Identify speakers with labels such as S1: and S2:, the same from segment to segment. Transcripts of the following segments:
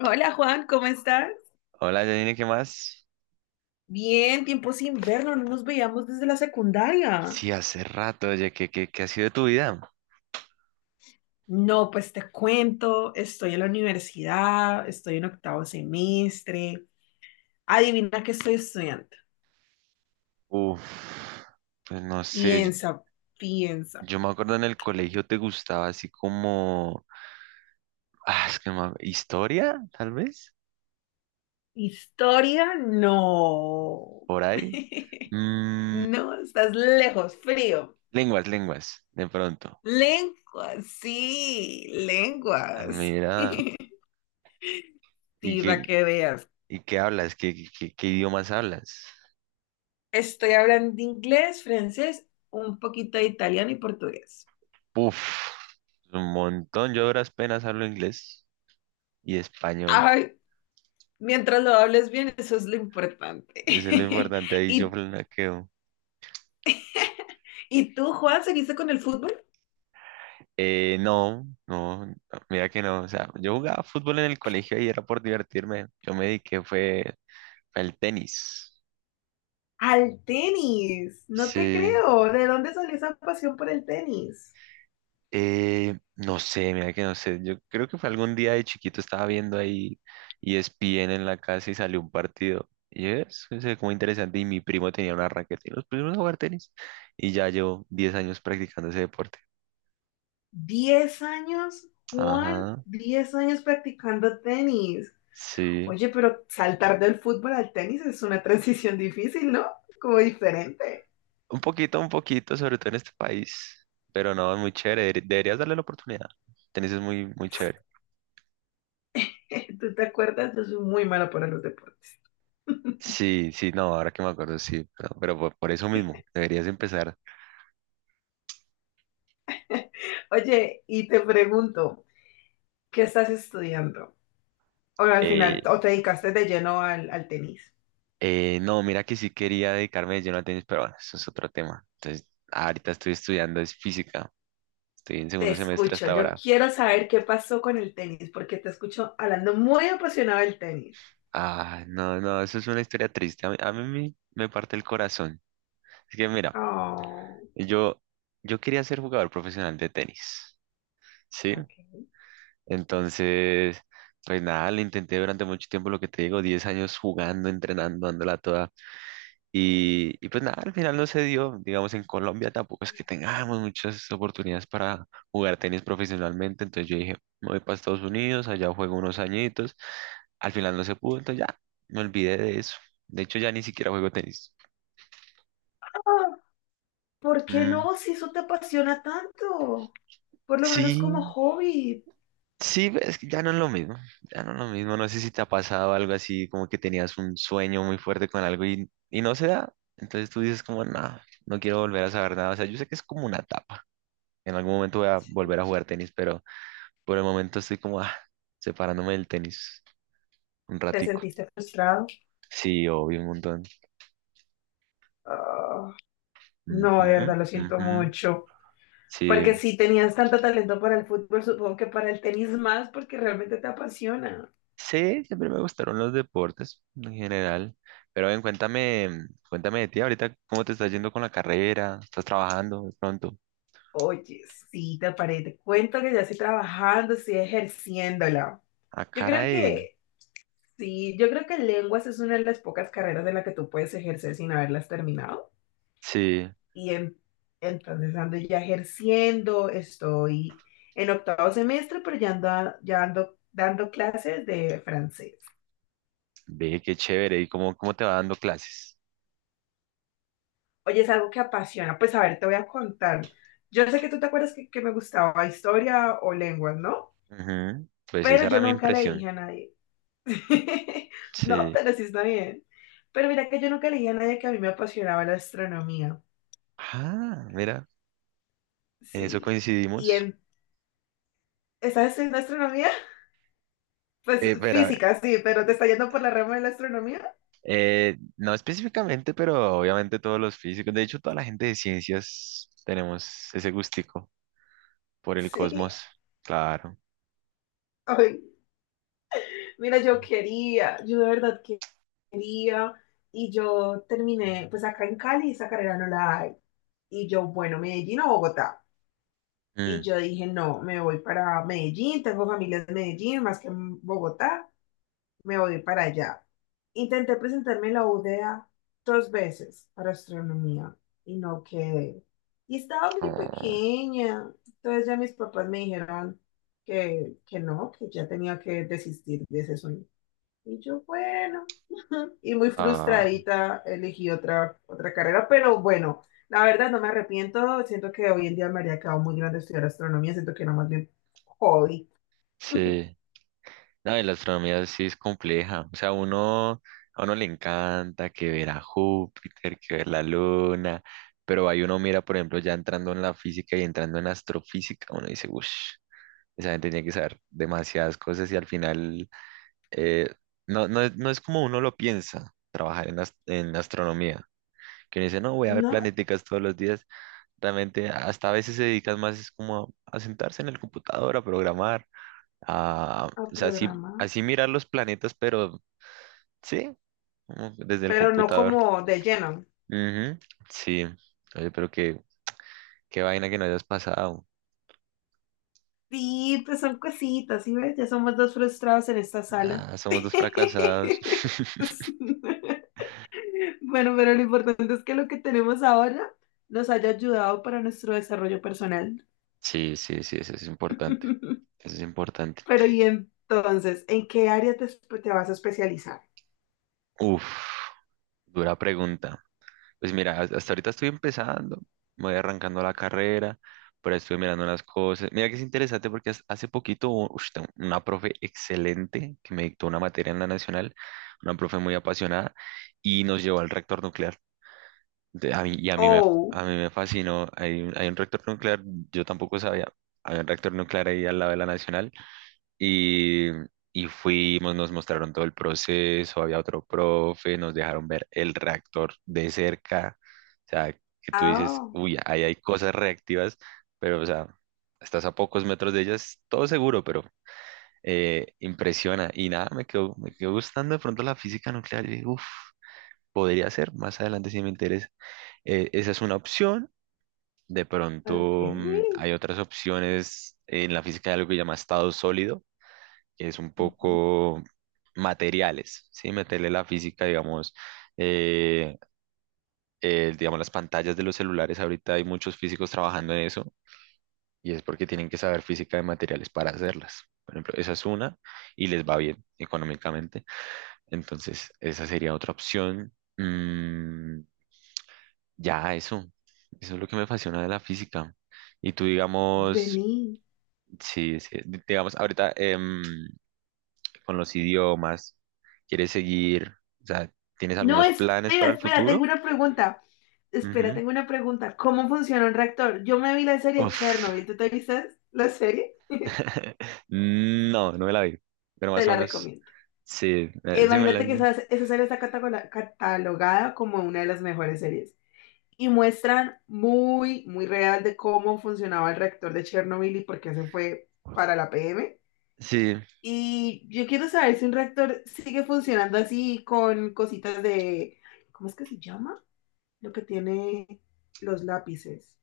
S1: Hola Juan, ¿cómo estás?
S2: Hola, Janine, ¿qué más?
S1: Bien, tiempo sin vernos, no nos veíamos desde la secundaria.
S2: Sí, hace rato, oye, ¿qué ha sido de tu vida?
S1: No, pues te cuento, estoy en la universidad, estoy en octavo semestre. Adivina qué estoy estudiando.
S2: Uf, pues no sé, yo,
S1: Piensa, piensa.
S2: yo me acuerdo en el colegio te gustaba así como, ah, es que no me ac- historia, tal vez,
S1: Historia, no.
S2: por ahí. Mm,
S1: No, estás lejos, frío.
S2: lenguas, de pronto. Ah,
S1: Lenguas.
S2: mira,
S1: Sí,
S2: ¿y
S1: va
S2: qué,
S1: que veas.
S2: y qué hablas? ¿Qué idiomas hablas?
S1: Estoy hablando de inglés, francés, un poquito de italiano y portugués.
S2: Uf, un montón, yo a duras penas hablo inglés y español,
S1: Ay, mientras lo hables bien, eso es lo importante.
S2: eso es lo importante, ahí yo
S1: ¿Y,
S2: flanqueo.
S1: y tú, Juan, ¿seguiste con el fútbol?
S2: No, no, no, mira que no. O sea, yo jugaba fútbol en el colegio y era por divertirme. Yo me dediqué fue al tenis.
S1: Al tenis, no te
S2: Sí.
S1: creo. ¿De dónde salió esa pasión por el tenis?
S2: No sé, mira que no sé. Yo creo que fue algún día de chiquito estaba viendo ahí ESPN en la casa y salió un partido. Y es como interesante. Y mi primo tenía una raqueta y nos pusimos a jugar tenis. Y ya llevo 10 años practicando ese deporte.
S1: 10 años, Juan,
S2: Ajá,
S1: 10 años practicando tenis.
S2: sí.
S1: Oye, pero saltar del fútbol al tenis es una transición difícil, ¿no? Como diferente.
S2: Un poquito, sobre todo en este país. Pero no, es muy chévere. Deberías darle la oportunidad. Tenis es muy, muy chévere.
S1: Tú te acuerdas, yo soy muy mala para los deportes.
S2: Sí, sí, no, ahora que me acuerdo, sí. Pero por eso mismo, deberías empezar.
S1: Oye, y te pregunto, ¿qué estás estudiando? O al final,
S2: Eh,
S1: o te dedicaste de lleno al tenis.
S2: no, mira que sí quería dedicarme de lleno al tenis, pero bueno, eso es otro tema. Entonces, ahorita estoy estudiando, es física. Estoy en
S1: Te
S2: segundo semestre
S1: escucho,
S2: hasta
S1: yo
S2: ahora.
S1: quiero saber qué pasó con el tenis, porque te escucho hablando muy apasionado del tenis.
S2: Ah, no, no, eso es una historia triste. A mí me parte el corazón. Es que mira,
S1: Oh.
S2: yo, yo quería ser jugador profesional de tenis. ¿Sí?
S1: Ok.
S2: Entonces, pues nada, le intenté durante mucho tiempo, lo que te digo, 10 años jugando, entrenando, dándola toda. Y pues nada, al final no se dio. Digamos, en Colombia tampoco es que tengamos muchas oportunidades para jugar tenis profesionalmente. Entonces yo dije, me voy para Estados Unidos, allá juego unos añitos. Al final no se pudo, entonces ya me olvidé de eso. De hecho, ya ni siquiera juego tenis.
S1: Ah, ¿por qué
S2: Mm,
S1: no? Si eso te apasiona tanto, por lo menos como
S2: sí,
S1: hobby.
S2: sí, es que ya no es lo mismo, ya no es lo mismo. No sé si te ha pasado algo así, como que tenías un sueño muy fuerte con algo y no se da. Entonces tú dices como, no, no quiero volver a saber nada. O sea, yo sé que es como una etapa. En algún momento voy a
S1: Sí.
S2: volver a jugar tenis, pero por el momento estoy como, separándome del tenis un
S1: ¿Te
S2: ratico.
S1: sentiste frustrado?
S2: Sí, obvio, un montón.
S1: Ah, no, de
S2: Ujú,
S1: verdad, lo siento
S2: ujú.
S1: mucho.
S2: Sí,
S1: Porque si tenías tanto talento para el fútbol, supongo que para el tenis más, porque realmente te apasiona.
S2: sí, siempre me gustaron los deportes en general. Pero ven, cuéntame, cuéntame de ti ahorita, ¿cómo te estás yendo con la carrera? ¿Estás trabajando de pronto?
S1: Oye, sí, te paré, te cuento que ya estoy trabajando, estoy ejerciéndola.
S2: Ah,
S1: Yo creo
S2: caray.
S1: que, sí, yo creo que lenguas es una de las pocas carreras de la que tú puedes ejercer sin haberlas terminado.
S2: Sí,
S1: Y en- entonces ando ya ejerciendo, estoy en octavo semestre, pero ya ando dando clases de francés.
S2: ve qué chévere. ¿Y cómo te va dando clases?
S1: Oye, es algo que apasiona. Pues a ver, te voy a contar. Yo sé que tú te acuerdas que me gustaba historia o lenguas, ¿no?
S2: Ujú, pues esa
S1: Pero
S2: era
S1: yo
S2: mi
S1: nunca le
S2: impresión.
S1: dije a nadie. No,
S2: Sí.
S1: pero sí está bien. Pero mira que yo nunca le dije a nadie que a mí me apasionaba la astronomía.
S2: Ah, mira, en eso
S1: Sí. ¿Y
S2: coincidimos.
S1: en, estás estudiando astronomía? Pues
S2: Espera,
S1: física, sí, pero te está yendo por la rama de la astronomía.
S2: no específicamente, pero obviamente todos los físicos, de hecho, toda la gente de ciencias tenemos ese gustico por el
S1: Sí.
S2: cosmos. Claro.
S1: Ay, mira, yo quería, yo de verdad quería. Y yo terminé, pues acá en Cali esa carrera no la hay. Y yo, bueno, Medellín o Bogotá. Y
S2: Mm.
S1: yo dije, no, me voy para Medellín, tengo familia en Medellín, más que en Bogotá, me voy para allá. Intenté presentarme en la UdeA dos veces para astronomía y no quedé. Y estaba muy
S2: Oh,
S1: pequeña. Entonces ya mis papás me dijeron que no, que ya tenía que desistir de ese sueño. Y yo, bueno, y muy
S2: ah,
S1: frustradita elegí otra carrera, pero bueno, la verdad no me arrepiento. Siento que hoy en día me habría quedado muy grande estudiar astronomía. Siento que era más bien hobby,
S2: sí. No, y la astronomía sí es compleja. O sea, uno, a uno le encanta que ver a Júpiter, que ver la luna, pero ahí uno mira, por ejemplo, ya entrando en la física y entrando en astrofísica, uno dice, uff, esa gente tiene que saber demasiadas cosas y al final eh, no, no, no es como uno lo piensa trabajar en astronomía. Que uno dice, no, voy a ver
S1: no
S2: planeticas todos los días. Realmente hasta a veces se dedican más es como a sentarse en el computador, a programar. Ah,
S1: a
S2: o sea, así,
S1: programa,
S2: así mirar los planetas, pero sí, como desde el
S1: pero no
S2: computador.
S1: como de lleno.
S2: Ujú, sí. Oye, pero qué vaina que no hayas pasado.
S1: Sí, pues son cositas, ¿sí ves? Ya somos dos frustrados en esta sala.
S2: Ah, somos dos fracasados.
S1: Bueno, pero lo importante es que lo que tenemos ahora nos haya ayudado para nuestro desarrollo personal.
S2: Sí, sí, sí, eso es importante. Eso es importante.
S1: Pero y entonces, ¿en qué área te vas a especializar?
S2: Uf, dura pregunta. Pues mira, hasta ahorita estoy empezando, me voy arrancando la carrera, pero estoy mirando las cosas. Mira que es interesante porque hace poquito tengo una profe excelente que me dictó una materia en la nacional, una profe muy apasionada, y nos llevó al reactor nuclear. De- A mí, y a mí me,
S1: Oh.
S2: a mí me fascinó. Hay un reactor nuclear, yo tampoco sabía, había un reactor nuclear ahí al lado de la nacional. Y, y fuimos, nos mostraron todo el proceso, había otro profe, nos dejaron ver el reactor de cerca. O sea, que tú dices,
S1: Ah,
S2: uy, ahí hay cosas reactivas, pero, o sea, estás a pocos metros de ellas, todo seguro, pero impresiona. Y nada, me quedó gustando de pronto la física nuclear. Y uff, podría ser, más adelante si me interesa. Esa es una opción. De pronto
S1: ok.
S2: hay otras opciones en la física de algo que se llama estado sólido, es un
S1: Ujú.
S2: poco materiales, ¿sí? Meterle la física, digamos, eh, digamos, las pantallas de los celulares, ahorita hay muchos físicos trabajando en eso y es porque tienen que saber física de materiales para hacerlas. Por ejemplo, esa es una y les va bien económicamente. Entonces, esa sería otra opción. Mm, ya, eso. Eso es lo que me apasiona de la física. ¿Y tú, digamos,
S1: Vení.
S2: sí, sí, digamos, ahorita, con los idiomas? ¿Quieres seguir? O sea, ¿tienes
S1: No,
S2: algunos planes
S1: espera,
S2: para el
S1: espera, tengo
S2: futuro?
S1: una pregunta. Espera,
S2: Ujú.
S1: tengo una pregunta. ¿Cómo funciona un reactor? Yo me vi la serie
S2: Uf.
S1: Chernobyl. ¿Tú te viste la serie?
S2: No, no me la vi. Pero
S1: Te
S2: más o
S1: la
S2: menos,
S1: recomiendo.
S2: sí, sí me la...
S1: Imagínate que esa serie está catalogada como una de las mejores series. Y muestran muy, muy real de cómo funcionaba el reactor de Chernobyl y por qué se fue para la PM.
S2: Sí,
S1: Y yo quiero saber si un reactor sigue funcionando así con cositas de... ¿Cómo es que se llama? Lo que tiene los lápices.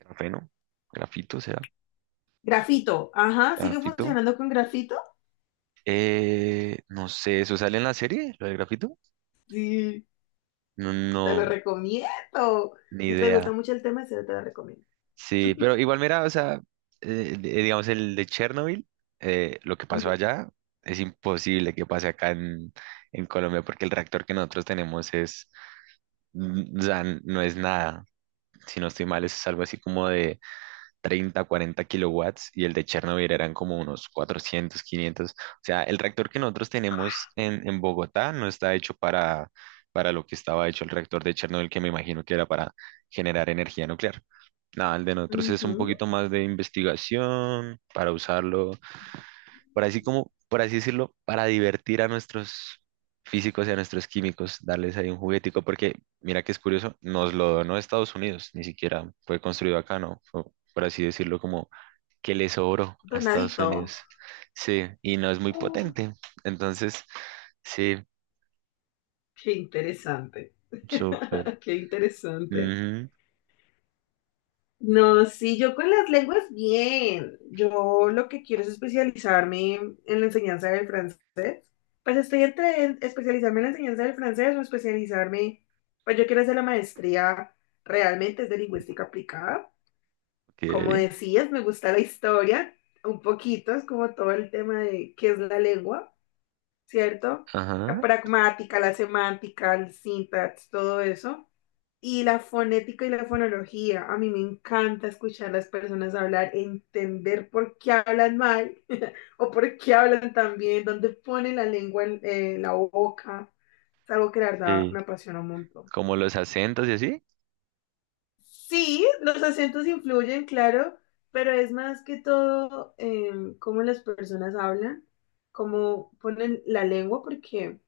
S2: grafeno, grafito será,
S1: Grafito. Ajá, sigue
S2: grafito.
S1: funcionando con grafito.
S2: No sé, ¿eso sale en la serie, lo de grafito?
S1: Sí,
S2: No,
S1: te lo
S2: no,
S1: recomiendo.
S2: ni
S1: Si te gusta
S2: idea.
S1: mucho el tema, sí, te lo recomiendo.
S2: Sí, pero igual mira, o sea, digamos el de Chernobyl, lo que pasó
S1: Ujú.
S2: allá es imposible que pase acá en Colombia porque el reactor que nosotros tenemos es, o sea, no es nada, si no estoy mal, es algo así como 30, 40 kilowatts y el de Chernobyl eran como unos 400, 500. O sea, el reactor que nosotros tenemos
S1: Ah,
S2: en Bogotá no está hecho para lo que estaba hecho el reactor de Chernobyl, que me imagino que era para generar energía nuclear. Nada, el de nosotros es un
S1: ujú.
S2: poquito más de investigación para usarlo por así como, por así decirlo, para divertir a nuestros físicos y a nuestros químicos, darles ahí un juguetico, porque mira que es curioso, nos lo donó Estados Unidos, ni siquiera fue construido acá, ¿no? Fue, por así decirlo, como que le sobró a Estados
S1: Donadito.
S2: Unidos. Sí, y no es muy
S1: Oh,
S2: potente. Entonces, sí,
S1: qué interesante.
S2: súper.
S1: Qué interesante.
S2: Ujú,
S1: No, sí, yo con las lenguas bien. Yo lo que quiero es especializarme en la enseñanza del francés. Pues estoy entre especializarme en la enseñanza del francés o especializarme, pues yo quiero hacer la maestría, realmente es de lingüística aplicada.
S2: ok,
S1: Como decías, me gusta la historia un poquito, es como todo el tema de qué es la lengua, ¿cierto? La
S2: ajá,
S1: pragmática, la semántica, el syntax, todo eso. Y la fonética y la fonología. A mí me encanta escuchar a las personas hablar, entender por qué hablan mal o por qué hablan tan bien, dónde ponen la lengua en la boca. Es algo que la verdad
S2: sí.
S1: me apasiona un montón.
S2: Como los acentos y así.
S1: Sí, los acentos influyen, claro, pero es más que todo cómo las personas hablan, cómo ponen la lengua, porque,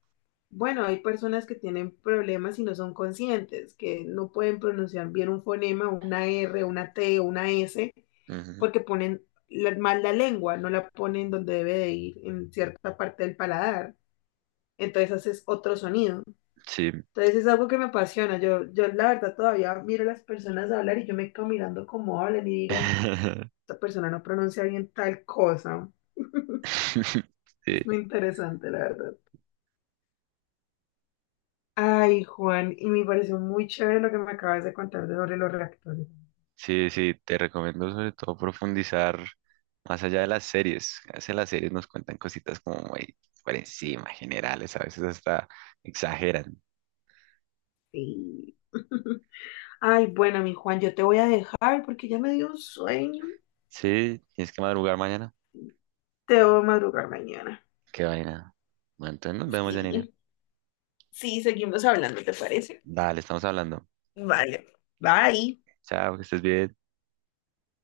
S1: bueno, hay personas que tienen problemas y no son conscientes, que no pueden pronunciar bien un fonema, una R, una T, una S,
S2: Ujú,
S1: porque ponen mal la lengua, no la ponen donde debe de ir, en cierta parte del paladar. Entonces haces otro sonido.
S2: sí.
S1: Entonces es algo que me apasiona. Yo la verdad todavía miro a las personas hablar y yo me quedo mirando cómo hablan y digo, esta persona no pronuncia bien tal cosa. Es
S2: Sí.
S1: muy interesante, la verdad. Ay, Juan, y me pareció muy chévere lo que me acabas de contar de sobre los reactores.
S2: Sí, sí, te recomiendo sobre todo profundizar más allá de las series. A veces las series nos cuentan cositas como muy por encima, generales, a veces hasta exageran.
S1: Sí. Ay, bueno, mi Juan, yo te voy a dejar porque ya me dio un sueño.
S2: Sí, tienes que madrugar mañana.
S1: Te voy a madrugar mañana.
S2: Qué vaina. Bueno, entonces nos vemos, Janine.
S1: Sí, sí, seguimos hablando, ¿te parece?
S2: Dale, estamos hablando.
S1: Vale, bye.
S2: Chao, que estés bien.